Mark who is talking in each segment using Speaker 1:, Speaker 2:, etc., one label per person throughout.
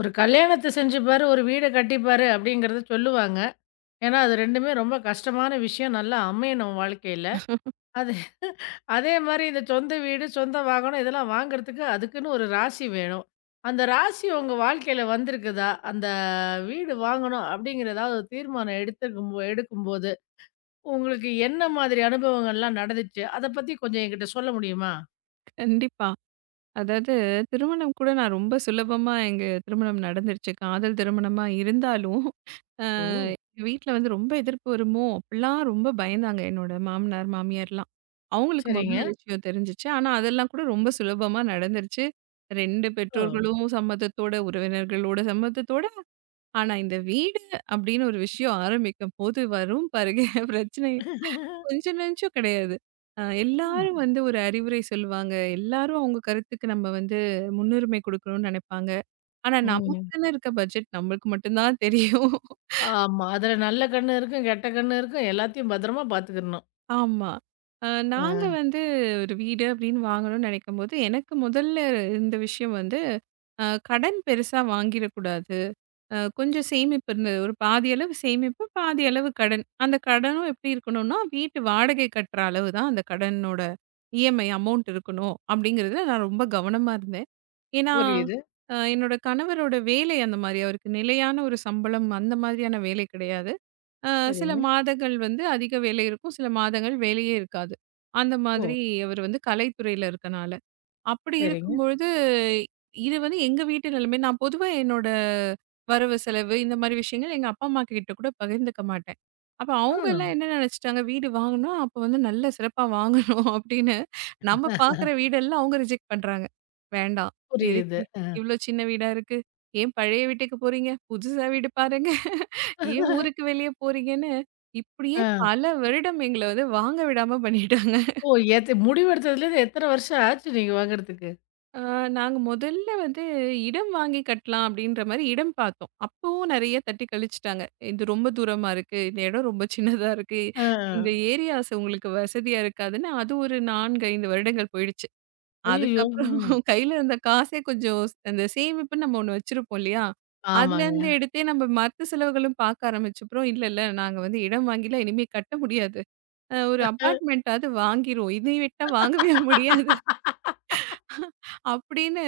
Speaker 1: ஒரு கல்யாணத்த செஞ்சுப்பாரு, ஒரு வீட கட்டிப்பாரு அப்படிங்கிறத சொல்லுவாங்க. ஏன்னா, அது 2மே ரொம்ப கஷ்டமான விஷயம். நல்லா அமையணும் வாழ்க்கையில. அது அதே மாரி இந்த சொந்த வீடு, சொந்த வாகனம் இதெல்லாம் வாங்குறதுக்கு அதுக்குன்னு ஒரு ராசி வேணும். அந்த ராசி உங்க வாழ்க்கையில வந்திருக்குதா? அந்த வீடு வாங்கணும் அப்படிங்கிற ஏதாவது ஒரு தீர்மானம் எடுக்கும்போது, உங்களுக்கு என்ன மாதிரி அனுபவங்கள்லாம் நடந்துச்சு? அத பத்தி கொஞ்சம் என்கிட்ட சொல்ல முடியுமா?
Speaker 2: கண்டிப்பா. அதாவது திருமணம் கூட நான் ரொம்ப சுலபமா எங்க திருமணம் நடந்துருச்சு. காதல் திருமணமா இருந்தாலும், அ
Speaker 1: ஓ!
Speaker 2: எங்க வீட்ல வந்து ரொம்ப எதிர்ப்பு வருமோ! அப்பிடிலாம் ரொம்ப பயந்தாங்க. என்னோட மாமனார், மாமியார்லாம். அவுங்களுக்கு முதல்ல
Speaker 1: சரிங்க.
Speaker 2: விஷயம் தெரிஞ்சுச்சு. ஆனா, அதெல்லாம் கூட ரொம்ப சுலபமா நடந்துருச்சு. 2
Speaker 1: ஓ!
Speaker 2: பெற்றோர்களும் சம்மதத்தோட, உறவினர்களோட சம்மதத்தோட. ஆனா, இந்த வீடு அப்பிடின்னு ஒரு விஷயம் ஆரம்பிக்கும்போது வரும் பாருங்க பிரச்சனை. கொஞ்சம் நெஞ்சம் கிடையாது.
Speaker 1: ம்.
Speaker 2: எல்லாரும் வந்து ஒரு அறிவுரை சொல்லுவாங்க. எல்லாரும் அவங்க கருத்துக்கு நம்ம வந்து முன்னுரிமை குடுக்கணும்னு நெனைப்பாங்க. ஆனா
Speaker 1: ம்.
Speaker 2: நமக்குன்னு இருக்க பட்ஜெட் நம்மளுக்கு மட்டும் தான் தெரியும்.
Speaker 1: ஆமா. அதுல நல்ல கண்ணு இருக்கும், கெட்ட கண்ணு இருக்கும். எல்லாத்தையும் பத்திரமா பாத்துக்கிடணும்.
Speaker 2: ஆமா. அ
Speaker 1: ஆ.
Speaker 2: நாங்க வந்து ஒரு வீடு அப்படின்னு வாங்கணும்னு நெனைக்கும்போது, எனக்கு முதல்ல இருந்த விஷயம் வந்து, கடன் பெருசா வாங்கிடக்கூடாது. கொஞ்சம் சேமிப்பு இருந்தது. ஒரு பாதி அளவு சேமிப்பு, பாதி அளவு கடன். அந்த கடனும் எப்படி இருக்கணும்னா, வீட்டு வாடகை கட்டுற அளவு தான் அந்த கடனோட இஎம்ஐ அமௌண்ட் இருக்கணும், அப்படிங்கிறதுல நான் ரொம்ப கவனமா இருந்தேன். ஏன்னா,
Speaker 1: புரியுது.
Speaker 2: என்னோட கணவரோட வேலை அந்த மாரி. அவருக்கு நிலையான ஒரு சம்பளம் அந்த மாதிரியான வேலை கிடையாது. அ சில
Speaker 1: சரிங்க.
Speaker 2: மாதங்கள் வந்து அதிக வேலை இருக்கும், சில மாதங்கள் வேலையே இருக்காது. அந்த
Speaker 1: ஓ!
Speaker 2: மாதிரி அவர் வந்து கலைத்துறையில இருக்கனால. அப்படி
Speaker 1: சரிங்க.
Speaker 2: இருக்கும்பொழுது, இது வந்து எங்க வீட்டு நிலைமை. நான் பொதுவா என்னோட வரவு, செலவு இந்த மாரி விஷயங்கள் எங்க அப்பா, அம்மா கிட்ட கூட பகிர்ந்துக்க மாட்டேன். அப்ப
Speaker 1: ஆ,
Speaker 2: அவங்க எல்லாம் என்ன நெனச்சுட்டாங்க, வீடு வாங்குனா, அப்ப வந்து நல்ல சிறப்பா வாங்கணும் அப்படின்னு நம்ம பாக்குற வீடெல்லாம் அவங்க ரிஜெக்ட் பண்றாங்க. வேண்டாம்.
Speaker 1: புரியுது.
Speaker 2: எதுக்கு இவ்ளோ சின்ன வீடா இருக்கு? ஏன் பழைய வீட்டுக்கு போறீங்க? புதுசா வீடு பாருங்க. ஏன் ஊருக்கு வெளிய போறீங்கன்னு, இப்படியே
Speaker 1: ஆ.
Speaker 2: பல வருடம் எங்கள வந்து வாங்க விடாம பண்ணிட்டாங்க.
Speaker 1: ஓ! முடிவு எடுத்ததுலேருந்து எத்தன வருஷம் ஆச்சு நீங்க வாங்குறதுக்கு?
Speaker 2: ஆ, நாங்க முதல்ல வந்து இடம் வாங்கி கட்டலாம் அப்படின்ற மாரி இடம் பார்த்தோம். அப்பவும் நெறைய தட்டி கழிச்சுட்டாங்க. "இது ரொம்ப தூரமா இருக்கு. இந்த இடம் ரொம்ப சின்னதா இருக்கு.
Speaker 1: ஆ.
Speaker 2: இந்த ஏரியாஸ் உங்களுக்கு வசதியா இருக்காதுன்னு" அது ஒரு 4, 5 வருடங்கள் போயிடுச்சு.
Speaker 1: ஐய்யயோ!
Speaker 2: அதுக்கப்புறம்
Speaker 1: ம்.
Speaker 2: கையில இருந்த காசே கொஞ்சம் அந்த சேமிப்புன்னு நம்ம ஒண்ணு வச்சிருப்போம் இல்லையா?
Speaker 1: ஆமாங்க.
Speaker 2: அதுலேருந்து எடுத்தே நம்ம மத்த செலவுகளும் பார்க்க ஆரம்பிச்சப்பறம், "இல்ல, இல்ல நாங்க வந்து இடம் வாங்கிலாம் இனிமே கட்ட முடியாது. ஒரு
Speaker 1: அ,
Speaker 2: அபார்ட்மெண்ட்டாவது வாங்கிருவோம். இதை விட்டா வாங்கவே முடியாது." அப்படின்னு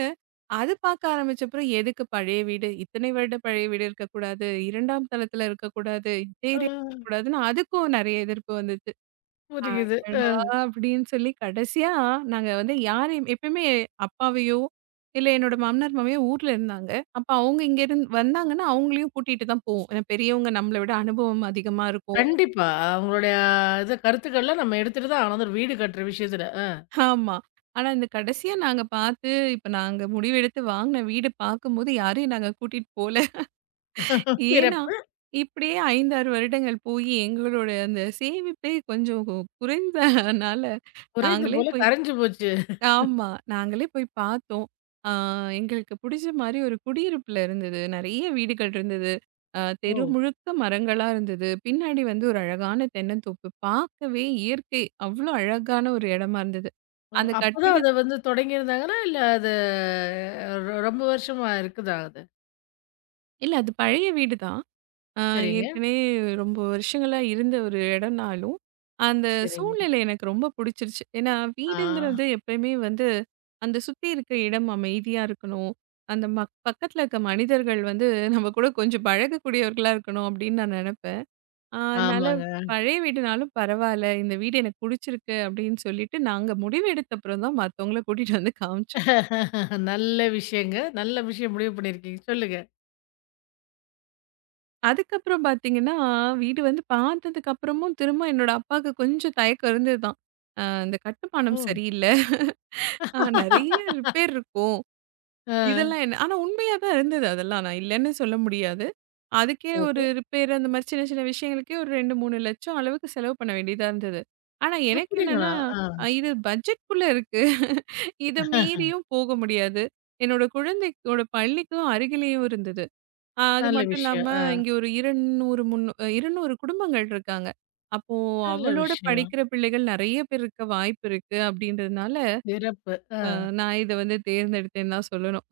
Speaker 2: அது பார்க்க ஆரம்பிச்சப்புறம் எதுக்கு பழைய வீடு இத்தனை வருட பழைய வீடு இருக்கக்கூடாது, இரண்டாம் தளத்துல இருக்கக்கூடாது, இதே
Speaker 1: ஆ,
Speaker 2: area கூடாதுன்னு அதுக்கும் நிறைய எதிர்ப்பு வந்துச்சு.
Speaker 1: புரியுது.
Speaker 2: அடடா அப்படின்னு சொல்லி கடைசியா நாங்க வந்து யாரையும் எப்பயுமே அப்பாவையோ இல்ல என்னோட மாமனார் மாமியோ ஊர்ல இருந்தாங்க, அப்ப அவங்க இங்க இருந்து வந்தாங்கன்னா அவங்களையும் கூட்டிட்டு தான் போவோம், ஏன்னா பெரியவங்க நம்மளை விட அனுபவம் அதிகமா இருக்கும்.
Speaker 1: கண்டிப்பா. அவங்களுடைய இது கருத்துக்கள்லாம் நம்ம எடுத்துட்டு தான் ஆகணும். அந்த ஒரு வீடு கட்டுற விஷயத்துல.
Speaker 2: ஆமா. ஆனா இந்த கடைசியா நாங்க பார்த்து இப்ப நாங்க முடிவெடுத்து வாங்கின வீடு பார்க்கும்போது யாரையும் நாங்க கூட்டிட்டு போல. ஏன்னா,
Speaker 1: சிறப்பு.
Speaker 2: இப்படியே 5, 6 வருடங்கள் போயி எங்களோட அந்த சேமிப்பே கொஞ்சம் குறைந்தனால,
Speaker 1: குறைந்து
Speaker 2: நாங்களே
Speaker 1: போல
Speaker 2: போய்.
Speaker 1: கரைஞ்சு போச்சு.
Speaker 2: ஆமா. நாங்களே போய் பார்த்தோம். ஆ எங்களுக்கு புடிச்ச மாரி ஒரு குடியிருப்புல இருந்தது. நெறைய வீடுகள் இருந்தது.
Speaker 1: ஓ!
Speaker 2: தெரு முழுக்க மரங்களா இருந்தது. பின்னாடி வந்து ஒரு அழகான தென்னந்தோப்பு. பார்க்கவே இயற்கை அவ்ளோ அழகான ஒரு இடமா இருந்தது.
Speaker 1: ஓ!
Speaker 2: அந்த கட்டிட
Speaker 1: அப்பதான் அத வந்து தொடங்கியிருந்தாங்களா? இல்ல அது ரொம்ப வருஷமா இருக்குதா அது?
Speaker 2: இல்ல அது பழைய வீடுதான். ஆ
Speaker 1: சரிங்க,
Speaker 2: ஏற்கனவே ரொம்ப வருஷங்களா இருந்த ஒரு இடம்னாலும், அந்த
Speaker 1: சரிங்க.
Speaker 2: சூழ்நிலை எனக்கு ரொம்ப பிடிச்சிருச்சு. ஏன்னா
Speaker 1: ஆ,
Speaker 2: வீடுங்கிறது எப்பயுமே வந்து, அந்த சுத்தி இருக்க இடம் அமைதியா இருக்கணும். அந்த பக்கத்துல இருக்க மனிதர்கள் வந்து நம்ம கூட கொஞ்சம் பழகக்கூடியவர்களா இருக்கணும் அப்படின்னு நான் நினைப்பேன். அதனால
Speaker 1: ஆமாங்க.
Speaker 2: பழைய வீடுனாலும் பரவால்ல. இந்த வீடு எனக்கு புடிச்சிருக்கு அப்படின்னு சொல்லிட்டு நாங்க முடிவெடுத்த அப்புறம் தான் மத்தவங்கள கூட்டிட்டு வந்து காமிச்சோம்.
Speaker 1: நல்ல விஷயங்க. நல்ல விஷயம் முடிவு பண்ணியிருக்கீங்க. சொல்லுங்க.
Speaker 2: அதுக்கப்புறம் பார்த்தீங்கன்னா, வீடு வந்து பார்த்ததுக்கு அப்புறமும் திரும்ப என்னோட அப்பாவுக்கு கொஞ்சம் தயக்கம் இருந்ததுதான். இந்த
Speaker 1: ஓ!
Speaker 2: கட்டுமானம் சரியில்ல. நெறைய ரிப்பேர் இருக்கும்.
Speaker 1: ஆ,
Speaker 2: இதெல்லாம் என்ன ஆனா உண்மையா தான் இருந்தது அதெல்லாம். நான் இல்லன்னு சொல்ல முடியாது. அதுக்கே ஒரு
Speaker 1: ஓகே.
Speaker 2: ரிப்பேர் அந்த மாரி சின்ன சின்ன விஷயங்களுக்கே ஒரு 2, 3 லட்சம் அளவுக்கு செலவு பண்ண வேண்டியதா இருந்தது. ஆனா எனக்கு என்னன்னா,
Speaker 1: அப்படிங்களா? ஆ.
Speaker 2: இது பட்ஜெட்குள்ள இருக்கு. இத மீறியும் போக முடியாது. என்னோட குழந்தையோட பள்ளிக்கும் அருகிலேயும் இருந்தது. அது
Speaker 1: நல்ல
Speaker 2: மட்டும்
Speaker 1: விஷயம்.
Speaker 2: இல்லாம,
Speaker 1: ஆ,
Speaker 2: இங்க ஒரு 200, 200 குடும்பங்கள் இருக்காங்க. அப்போ
Speaker 1: நல்ல
Speaker 2: அவளோட
Speaker 1: விஷயம்.
Speaker 2: படிக்கிற பிள்ளைகள் நெறைய பேர் இருக்க வாய்ப்பு இருக்கு அப்படின்றதுனால,
Speaker 1: சிறப்பு. ஆ,
Speaker 2: அ நான் இத வந்து தேர்ந்தெடுத்தேன்னு தான் சொல்லணும்.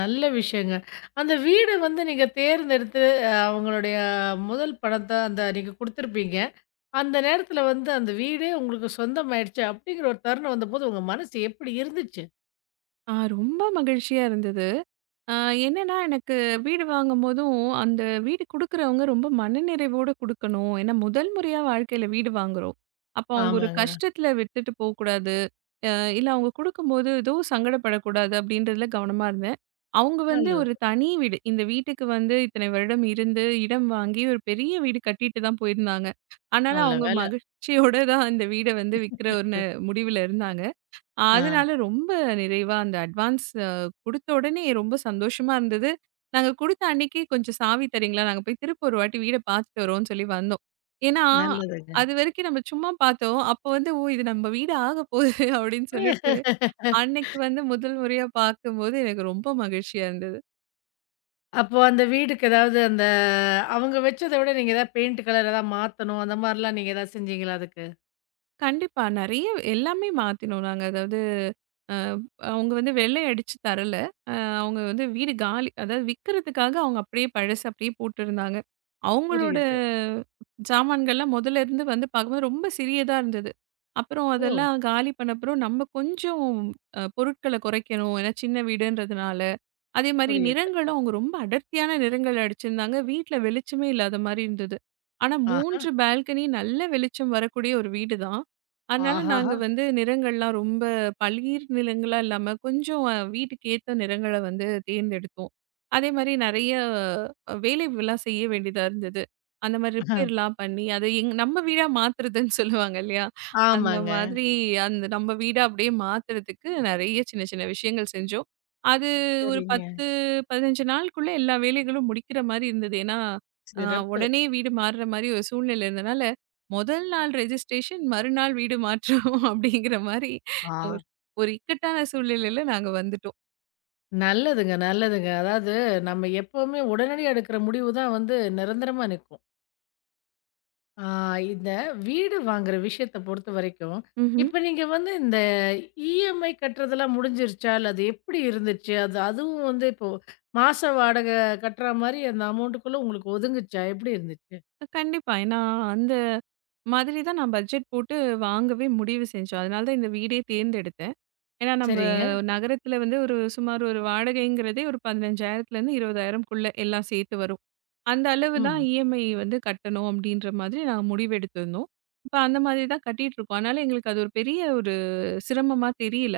Speaker 1: நல்ல விஷயங்க. அந்த வீடு வந்து நீங்க தேர்ந்தெடுத்து, அவங்களுடைய முதல் பணத்த அந்த நீங்க குடுத்துருப்பீங்க. அந்த நேரத்துல வந்து அந்த வீடே உங்களுக்கு சொந்தமாயிடுச்சு அப்படிங்கிற ஒரு தருணம் வந்தபோது உங்க மனசு எப்படி இருந்துச்சு?
Speaker 2: ரொம்ப மகிழ்ச்சியா இருந்தது. அ என்னன்னா எனக்கு வீடு வாங்கும்போதும், அந்த வீடு குடுக்குறவங்க ரொம்ப மனநிறைவோட குடுக்கணும். ஏன்னா முதல் முறையா வாழ்க்கையில வீடு வாங்குறோம். அப்போ அவங்க ஒரு
Speaker 1: ஆமாங்க.
Speaker 2: கஷ்டத்துல விட்டுட்டு போக்கூடாது. அ இல்ல அவங்க குடுக்கும்போது ஏதோ சங்கடப்படக்கூடாது அப்படின்றதுல கவனமா இருந்தேன். அவங்க வந்து
Speaker 1: நல்லது.
Speaker 2: ஒரு தனி வீடு. இந்த வீட்டுக்கு வந்து இத்தனை வருடம் இருந்து, இடம் வாங்கி ஒரு பெரிய வீடு கட்டிட்டு தான் போயிருந்தாங்க. ஆனாலும்
Speaker 1: நல்ல
Speaker 2: அவங்க
Speaker 1: வேலை.
Speaker 2: மகிழ்ச்சியோட தான் இந்த வீட வந்து விக்கிற ஒரு முடிவுல இருந்தாங்க.
Speaker 1: ஆ.
Speaker 2: அதனால ரொம்ப நிறைவா அந்த அட்வான்ஸ் குடுத்த உடனே ரொம்ப சந்தோஷமா இருந்தது. நாங்க குடுத்த அன்னைக்கே "கொஞ்சம் சாவி தரீங்களா? நாங்க போய் திருப்ப ஒரு வாட்டி வீட பார்த்துட்டு வரோம்ன்னு" சொல்லி வந்தோம். ஏன்னா,
Speaker 1: நல்லதுங்க.
Speaker 2: அதுவரைக்கும் நம்ம சும்மா பார்த்தோம். அப்ப வந்து "ஓ! இது நம்ம வீடு ஆகப்போகுது" அப்படின்னு சொல்லிட்டு, அன்னைக்கு வந்து முதல் முறையா பார்க்கும்போது எனக்கு ரொம்ப மகிழ்ச்சியா இருந்தது.
Speaker 1: அப்போ அந்த வீடுக்கு ஏதாவது அந்த அவங்க வச்சத விட நீங்க ஏதாவது பெயிண்ட் கலர் ஏதாவது மாத்தணும், அந்த மாரிலாம் நீங்க ஏதாவது செஞ்சீங்களா அதுக்கு?
Speaker 2: கண்டிப்பா. நெறைய எல்லாமே மாத்தினோம் நாங்க. அதாவது அ அவங்க வந்து வெள்ளை அடிச்சு தரல. அ அவங்க வந்து வீடு காலி அதாவது விக்கிறதுக்காக அவங்க அப்படியே பழசு அப்படியே போட்டிருந்தாங்க. அவங்களோட
Speaker 1: புரியுது.
Speaker 2: சாமான்கள்லாம் முதல்ல இருந்து வந்து பார்க்கும்போது ரொம்ப சிறியதா இருந்தது. அப்புறம்
Speaker 1: ஓ!
Speaker 2: அதெல்லாம் காலி பண்ணப்புறம் நம்ம கொஞ்சம் பொருட்கள குறைக்கணும். ஏன்னா சின்ன வீடுன்றதுனால. அதே மாரி
Speaker 1: புரியுது.
Speaker 2: நிறங்களும் அவங்க ரொம்ப அடர்த்தியான நிறங்கள் அடிச்சிருந்தாங்க. வீட்ல வெளிச்சமே இல்லாத மாரி இருந்தது. ஆனா
Speaker 1: ஆஹா.
Speaker 2: 3 பால்கனி நல்ல வெளிச்சம் வரக்கூடிய ஒரு வீடு தான். அதனால நாங்க
Speaker 1: ஆஹாஹா!
Speaker 2: வந்து நிறங்கள்லாம் ரொம்ப பளீர் நிறங்களா இல்லாம கொஞ்சம் வீட்டுக்கு ஏத்த நிறங்கள வந்து தேர்ந்தெடுத்தோம். அதே மாரி நெறைய வேலைகள்லாம் செய்ய வேண்டியதா இருந்தது. அந்த மாரி
Speaker 1: அஹ்,
Speaker 2: ரிப்பேர்லாம் பண்ணி அத நம்ம வீடா மாத்துறதுன்னு சொல்லுவாங்க இல்லையா? அந்த
Speaker 1: ஆமாங்க.
Speaker 2: மாதிரி அந்த நம்ம வீடா அப்படியே மாத்துறதுக்கு நெறைய சின்ன சின்ன விஷயங்கள் செஞ்சோம். அது ஒரு
Speaker 1: சரிங்க.
Speaker 2: 10, 15 நாளுக்குள்ள எல்லா வேலைகளும் முடிக்கிற மாரி இருந்தது. ஏன்னா, அ
Speaker 1: சிறப்பு.
Speaker 2: உடனே வீடு மாறுற மாரி ஒரு சூழ்நிலை இருந்தனால, முதல் நாள் ரெஜிஸ்ட்ரேஷன் மறுநாள் வீடு மாற்றம் அப்படிங்கிற மாரி
Speaker 1: ஆ.
Speaker 2: ஒரு ஒரு இக்கட்டான சூழ்நிலையில நாங்க வந்துட்டோம்.
Speaker 1: நல்லதுங்க, நல்லதுங்க. அதாவது நம்ம எப்பவுமே உடனடியா எடுக்கிற முடிவு தான் வந்து நிரந்தரமா நிக்கும். ஆ, இந்த வீடு வாங்குற விஷயத்த பொறுத்த வரைக்கும்,
Speaker 2: ம்ஹ்ம்.
Speaker 1: இப்ப நீங்க வந்து இந்த இஎம்ஐ கட்டுறதெல்லாம் முடிஞ்சிருச்சா? இல்ல அது எப்படி இருந்துச்சு? அது அதுவும் வந்து இப்போ மாச வாடகை கட்டுற மாரி அந்த அமௌண்ட்டுக்குள்ள உங்களுக்கு ஒதுங்குச்சா? எப்படி இருந்துச்சு?
Speaker 2: கண்டிப்பா. ஏன்னா, அந்த மாதிரி தான் நான் பட்ஜெட் போட்டு வாங்கவே முடிவு செஞ்சோம். அதனால தான் இந்த வீடே தேர்ந்தெடுத்தேன். ஏன்னா நம்ப
Speaker 1: சரிங்க.
Speaker 2: நகரத்துல வந்து ஒரு சுமார் ஒரு வாடகைங்கிறதே ஒரு 15,000லேருந்து 20,000க்குள்ள எல்லாம் சேர்த்து வரும். அந்த அளவு தான்
Speaker 1: ம்.
Speaker 2: இஎம்ஐ வந்து கட்டணும் அப்படின்ற மாதிரி நாங்க முடிவெடுத்திருந்தோம். இப்ப அந்த மாதிரி தான் கட்டிட்டுருக்கோம். அதனால எங்களுக்கு அது ஒரு பெரிய ஒரு சிரமமா தெரியல.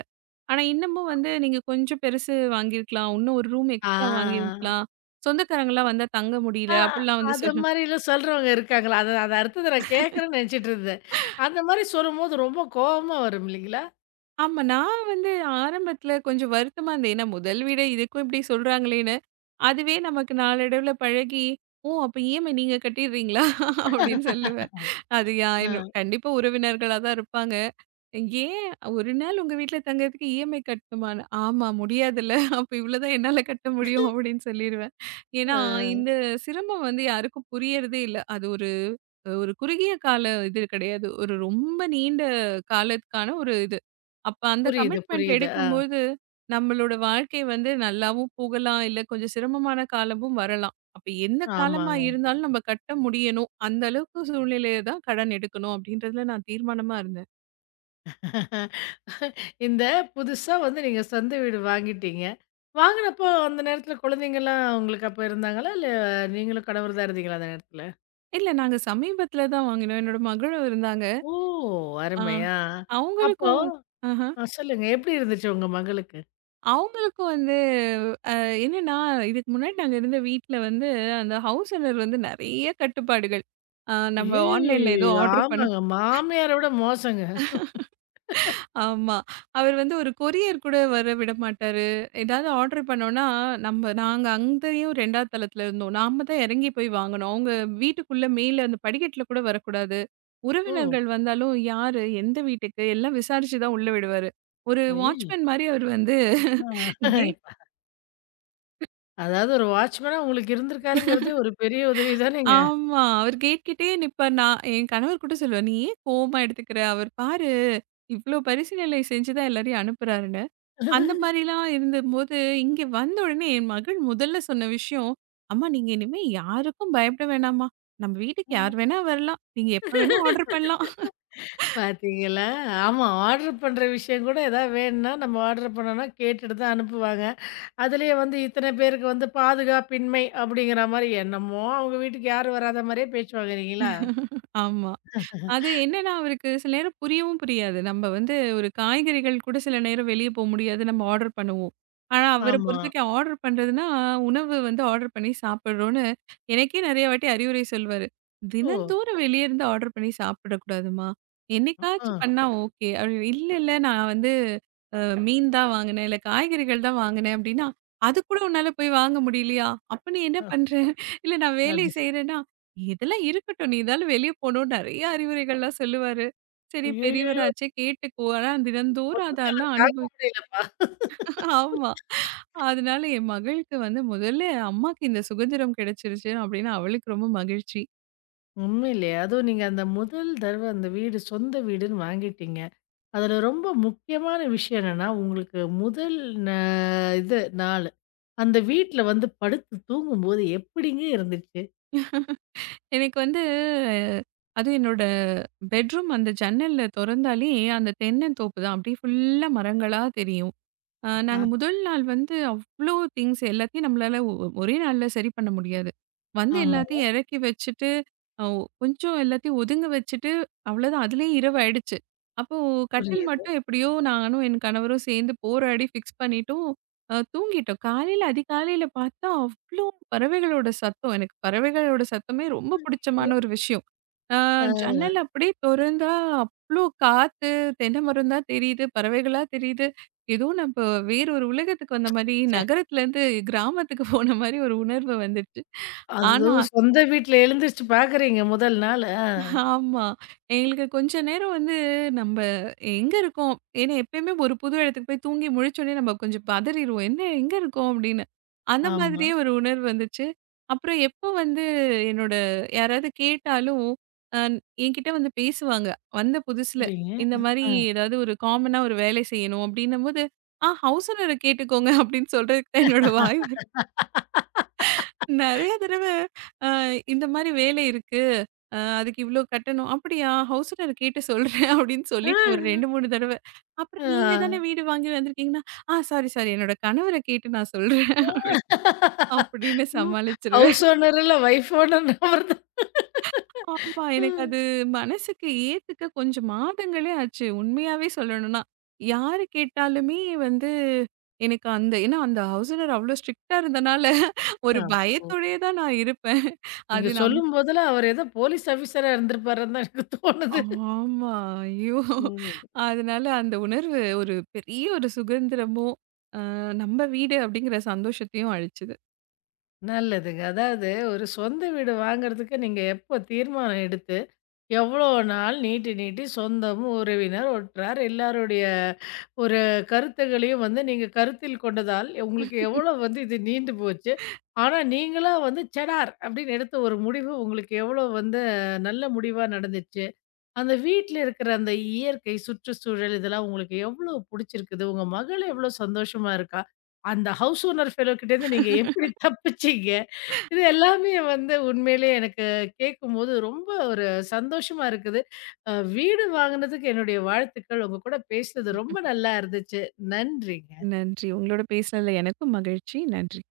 Speaker 2: ஆனா இன்னமும் வந்து நீங்க கொஞ்சம் பெருசு வாங்கியிருக்கலாம். இன்னும் ஒரு ரூம் எக்ஸ்ட்ரா
Speaker 1: ஆ.
Speaker 2: வாங்கியிருக்கலாம். சொந்தக்காரங்கலாம் வந்தா தங்க முடியல
Speaker 1: ஆ,
Speaker 2: அப்படிலாம் வந்து
Speaker 1: அது
Speaker 2: சொல்லு.
Speaker 1: மாரிலாம் சொல்றவங்க இருக்காங்களா? அத அது அடுத்தது நான் கேட்கறேன்னு நெனச்சுட்டு இருந்தேன். அந்த மாரி சொல்லும்போது ரொம்ப கோவமா வரும் இல்லைங்களா?
Speaker 2: ஆமா. நான் வந்து ஆரம்பத்துல கொஞ்சம் வருத்தமா இருந்தேன். ஏன்னா முதல் வீடு இதுக்கும் இப்படி சொல்றாங்களே, அதுவே நமக்கு நாளடைவுல பழகி, "ஓ! அப்ப இஎம்ஐ நீங்க கட்டிடுறீங்களா?" அப்படின்னு சொல்லுவேன். அது யா
Speaker 1: அ,
Speaker 2: என்ன கண்டிப்பா உறவினர்களா தான் இருப்பாங்க. "ஏன் ஒரு நாள் உங்க வீட்ல தங்கறதுக்கு இஎம்ஐ கட்டணுமான்னு?" "ஆமா முடியாதுல்ல. அப்ப இவ்வளோ தான் என்னால கட்ட முடியும்." அப்படின்னு சொல்லிருவேன்.
Speaker 1: அ
Speaker 2: ஏன்னா, இந்த சிரமம் வந்து யாருக்கும் புரியறதே இல்ல. அது ஒரு ஒரு குறுகிய கால இது கிடையாது. ஒரு ரொம்ப நீண்ட காலத்துக்கான ஒரு இது. அப்ப அந்த
Speaker 1: புரியுது,
Speaker 2: கமிட்மெண்ட்
Speaker 1: புரியுது. ஆ,
Speaker 2: எடுக்கும்போது, நம்மளோட வாழ்க்கை வந்து நல்லாவும் போகலாம். இல்ல கொஞ்சம் சிரமமான காலமும் வரலாம். அப்ப எந்த காலமா
Speaker 1: ஆமாங்க.
Speaker 2: இருந்தாலும் நம்ம கட்ட முடியணும். அந்த அளவுக்கு சூழ்நிலையில தான் கடன் எடுக்கணும் அப்படின்றதுல நான் தீர்மானமா இருந்தேன்.
Speaker 1: இந்த புதுசா வந்து நீங்க சொந்த வீடு வாங்கிட்டீங்க. வாங்குனப்போ அந்த நேரத்துல குழந்தைங்கலாம் உங்களுக்கு அப்ப இருந்தாங்களா? இல்ல நீங்களும் கணவர் தான் இருந்தீங்களா அந்த நேரத்துல?
Speaker 2: இல்ல நாங்க சமீபத்தில தான் வாங்கினோம். என்னோட மகளும் இருந்தாங்க.
Speaker 1: ஓ!
Speaker 2: ஆ
Speaker 1: அருமை. ஆ. அப்போ
Speaker 2: அவங்களுக்கும் ஆஹ.
Speaker 1: சொல்லுங்க. எப்படி இருந்துச்சு உங்க மகளுக்கு?
Speaker 2: அவங்களுக்கும் வந்து அ என்னன்னா, இதுக்கு முன்னாடி நாங்க இருந்த வீட்ல வந்து, அந்த ஹவுஸ் ஓனர் வந்து நெறைய கட்டுப்பாடுகள். நம்ம ஆன்லைன்ல ஏதோ
Speaker 1: ஐய்யய்யய்யய்யோ!
Speaker 2: ஆர்டர் பண்ண.
Speaker 1: ஆமாங்க. மாமியார விட மோசங்க.
Speaker 2: ஆமா. அவர் வந்து ஒரு கொரியர் கூட வர விட மாட்டாரு. ஏதாவது ஆர்டர் பண்ணோம்னா, நாங்க அங்கேயும் 2வது தளத்துல இருந்தோம். நாம தான் இறங்கி போய் வாங்கணும். அவங்க வீட்டுக்குள்ள மேல அந்த படிக்கட்டுல கூட வரக்கூடாது.
Speaker 1: ஓ!
Speaker 2: உறவினர்கள் வந்தாலும் யாரு? எந்த வீட்டுக்கு? எல்லாம் விசாரிச்சு தான் உள்ள விடுவாரு. ஒரு
Speaker 1: ஐய்யய்யோ!
Speaker 2: வாட்ச்மேன் மாரி அவர் வந்து
Speaker 1: ஆ.
Speaker 2: கேட்
Speaker 1: அதாவது ஒரு வாட்ச்மேனா உங்களுக்கு இருந்திருக்காருங்கிறதே ஒரு பெரிய உதவி தானேங்க.
Speaker 2: ஆமா. அவரு கேட் கிட்டயே நிப்பாரு. நான் என் கணவர் கூட சொல்லுவாரு, "நீ ஏன் கோவமா எடுத்துக்கிற? அவர் பாரு, இவ்ளோ பரிசீலனை செஞ்சு தான் எல்லாரையும் அனுப்புறாருன்னு." அந்த மாரிலாம் இருந்தபோது, இங்க வந்த உடனே என் மகள் முதல்ல சொன்ன விஷயம், "அம்மா நீங்க இனிமே யாருக்கும் பயப்பட வேணாம்மா. நம்ம வீட்டுக்கு
Speaker 1: ஆ.
Speaker 2: யார் வேணா வரலாம். நீங்க எப்ப வேணா ஆர்டர் பண்ணலாம்."
Speaker 1: பாத்தீங்களா? ஆமா. ஆர்டர் பண்ற விஷயம் கூட ஏதாவது வேணும்னா, நம்ம ஆர்டர் பண்ணோம்னா கேட்டுட்டு தான் அனுப்புவாங்க. அதிலேயே வந்து இத்தனை பேருக்கு வந்து பாதுகாப்பின்மை அப்படிங்கிற மாரி என்னமோ அவங்க வீட்டுக்கு யாரும் வராத மாரியே பேச்சு வாங்குறீங்களா?
Speaker 2: ஆமா. அது என்னன்னா, அவருக்கு சில நேரம் புரியவும் புரியாது. நம்ம வந்து ஒரு காய்கறிகள் கூட சில நேரம் வெளிய போ முடியாது. நம்ம ஆர்டர் பண்ணுவோம். ஆனா, அவர
Speaker 1: ஆமா.
Speaker 2: பொறுத்தவரைக்கும் ஆர்டர் பண்றதுன்னா, உணவு வந்து ஆர்டர் பண்ணி சாப்பிடுறோம்னு எனக்கே நெறைய வாட்டி அறிவுரை சொல்வாரு.
Speaker 1: ஓ!
Speaker 2: "தினந்தோறும் வெளிய இருந்து ஆர்டர் பண்ணி சாப்பிடக்கூடாதும்மா.
Speaker 1: அ,
Speaker 2: என்னைக்காச்சும் பண்ணா ஓகே." அப்படி "இல்ல, இல்ல நான் வந்து அ மீன் தான் வாங்குனேன், இல்ல காய்கறிகள் தான் வாங்குனேன்." அப்படின்னா, "அது கூட உன்னால போய் வாங்க முடியலையா? அப்ப நீ என்ன
Speaker 1: அ
Speaker 2: பண்ற? இல்ல நான் வேலை
Speaker 1: அது சரி.
Speaker 2: செய்றேன்னா, இதெல்லாம் இருக்கட்டும். நீ இருந்தாலும் வெளிய போணும் நெறைய அறிவுரைகள்லாம் சொல்லுவாரு. சரி
Speaker 1: ஐய்யய்யோ!
Speaker 2: பெரியவராச்சே கேட்டுக்கோ. ஆனா தினந்தோறும்
Speaker 1: பசுத்தல
Speaker 2: அதெல்லாம்
Speaker 1: தாங்க
Speaker 2: அனுபவி
Speaker 1: முடியலப்பா.
Speaker 2: ஆமா. அதனால என் மகளுக்கு வந்து முதல்ல அம்மாக்கு இந்த சுதந்திரம் கிடைச்சிருச்சு அப்படின்னு அவளுக்கு ரொம்ப மகிழ்ச்சி.
Speaker 1: உண்மையிலயே அதுவும் நீங்க அந்த முதல் தடவ அந்த வீடு சொந்த வீடுன்னு வாங்கிட்டீங்க. அதில ரொம்ப முக்கியமான விஷயம் என்னன்னா, உங்களுக்கு முதல் ந இது நாள். அந்த வீட்ல வந்து படுத்து தூங்கும்போது எப்படிங்க இருந்துச்சு?
Speaker 2: எனக்கு வந்து அதுவும் என்னோட பெட்ரூம் அந்த ஜன்னல்ல தொறந்தாலே அந்த தென்னந்தோப்பு தான். அப்படியே ஃபுல்லா மரங்களா தெரியும். நாங்க
Speaker 1: அ,
Speaker 2: முதல் நாள் வந்து அவ்ளோ திங்ஸ் எல்லாத்தையும் நம்மளால ஒரே நாள்ல சரி பண்ண முடியாது. வந்து
Speaker 1: ஆமாங்க.
Speaker 2: எல்லாத்தையும் இறக்கி வச்சுட்டு, அ கொஞ்சம் எல்லாத்தையும் ஒதுங்க வச்சுட்டு, அவ்வளோதான் அதிலயே இரவு ஆயிடுச்சு. அப்போ கட்டில்
Speaker 1: புரியுது.
Speaker 2: மட்டும் எப்படியோ நானும் என் கணவரும் சேர்ந்து போராடி ஃபிக்ஸ் பண்ணிட்டோம். தூங்கிட்டோம். காலையில அதிகாலையில பார்த்தா அவ்ளோ பறவைகளோட சத்தம். எனக்கு பறவைகளோட சத்தமே ரொம்ப பிடிச்சமான ஒரு விஷயம். அ
Speaker 1: அ.
Speaker 2: ஜன்னல் அப்படியே தொறந்தா அவ்ளோ காத்து, தென்னை மரம் தான் தெரியுது, பறவைகளா தெரியுது. ஏதோ நம்ப வேற ஒரு உலகத்துக்கு வந்த மாரி, நகரத்துலேருந்து கிராமத்துக்கு போன மாரி ஒரு உணர்வு வந்துருச்சு. ஆனா,
Speaker 1: அதுவும் சொந்த வீட்ல எழுந்திரிச்சு பார்க்குறீங்க முதல் நாள். ஆ.
Speaker 2: ஆமா. எங்களுக்கு கொஞ்ச நேரம் வந்து நம்ப எங்க இருக்கோம்? ஏன்னா எப்பயுமே ஒரு புது இடத்துக்கு போய் தூங்கி முழிச்சோனே நம்ம கொஞ்சம் பதறிருவோம். என்ன எங்க இருக்கோம்? அப்படின்னு. அந்த
Speaker 1: ஆமா.
Speaker 2: மாதிரியே ஒரு உணர்வு வந்துச்சு. அப்புறம் எப்ப வந்து என்னோட யாராவது கேட்டாலும், அ என்கிட்ட வந்து பேசுவாங்க. வந்த புதுசுல.
Speaker 1: சரிங்க.
Speaker 2: இந்த மாரி
Speaker 1: அ,
Speaker 2: ஏதாவது ஒரு காமனா ஒரு வேலை செய்யணும் அப்படின்னும்போது, ஹவுஸ் ஓனர கேட்டுக்கோங்க அப்படின்னு சொல்றதுக்கு தான் என்னோட வாய் நெறைய தடவ அ இந்த மாரி வேலை இருக்கு. அதுக்கு இவ்ளோ கட்டணும். "அப்படியா? ஹவுஸ் ஓனர் கேட்டு சொல்றேன்." அப்படின்னு
Speaker 1: ஆ.
Speaker 2: சொல்லிட்டு ஒரு 2, 3 தடவ.
Speaker 1: ஆ.
Speaker 2: அப்புறம் "நீங்க தானே வீடு வாங்கி வந்திருக்கீங்கன்னா" "ஆ சாரி, சாரி. என்னோட கணவர கேட்டு நான் சொல்றேன்." அப்படின்னு
Speaker 1: ம்.
Speaker 2: சமாளிச்சுருவேன்.
Speaker 1: ஹவுஸ் ஓனர் இல்ல வைஃப் ஓனர் அவர் தான்.
Speaker 2: ஆமா. எனக்கு அது மனசுக்கு ஏத்துக்க கொஞ்சம் மாதங்களே ஆச்சு. உண்மையாவே சொல்லணும்னா. யாரு கேட்டாலுமே வந்து எனக்கு அந்த ஏன்னா அந்த ஹவுஸ் ஓனர் அவ்ளோ ஸ்ட்ரிக்ட்டா இருந்தனால ஒரு
Speaker 1: ஆ. ஓ.
Speaker 2: பயத்தோடயே தான் நான் இருப்பேன். அது
Speaker 1: நீங்க
Speaker 2: நம்ம
Speaker 1: சொல்லும்போதெல்லாம் அவர் ஏதோ போலீஸ் ஆஃபீஸரா இருந்திருப்பாருன்னு தான் எனக்கு தோணுது.
Speaker 2: ஆமா. ஐயோ!
Speaker 1: ம்.
Speaker 2: அதனால அந்த உணர்வு ஒரு பெரிய ஒரு சுகந்திரமும், அ நம்ம வீடு அப்படிங்கிற சந்தோஷத்தையும் அளிச்சது.
Speaker 1: நல்லதுங்க. அதாவது ஒரு சொந்த வீடு வாங்குறதுக்கு நீங்க எப்போ தீர்மானம் எடுத்து, எவ்வளோ நாள் நீட்டி நீட்டி சொந்தமும், உறவினர், உற்றார் எல்லாருடைய ஒரு கருத்துகளையும் வந்து நீங்க கருத்தில் கொண்டதால், உங்களுக்கு எவ்வளோ வந்து இது நீண்டு போச்சு. ஆனா நீங்களா வந்து "சடார்" அப்படின்னு எடுத்த ஒரு முடிவு உங்களுக்கு எவ்வளோ வந்து நல்ல முடிவா நடந்துச்சு? அந்த வீட்ல இருக்கிற அந்த இயற்கை, சுற்றுச்சூழல் இதெல்லாம் உங்களுக்கு எவ்வளோ புடிச்சிருக்குது? உங்க மகள் எவ்வளோ சந்தோஷமா இருக்கா? அந்த ஹவுஸ் ஓனர் ஃபெலோ கிட்டேருந்து நீங்க எப்படி தப்பிச்சீங்க? இது எல்லாமே வந்து உண்மையிலேயே எனக்கு கேட்கும்போது ரொம்ப ஒரு சந்தோஷமா இருக்குது. வீடு வாங்குனதுக்கு என்னுடைய வாழ்த்துக்கள். உங்க கூட பேசினது ரொம்ப நல்லா இருந்துச்சு. நன்றிங்க.
Speaker 2: நன்றி. உங்களோட பேசினதுல எனக்கும் மகிழ்ச்சி. நன்றி.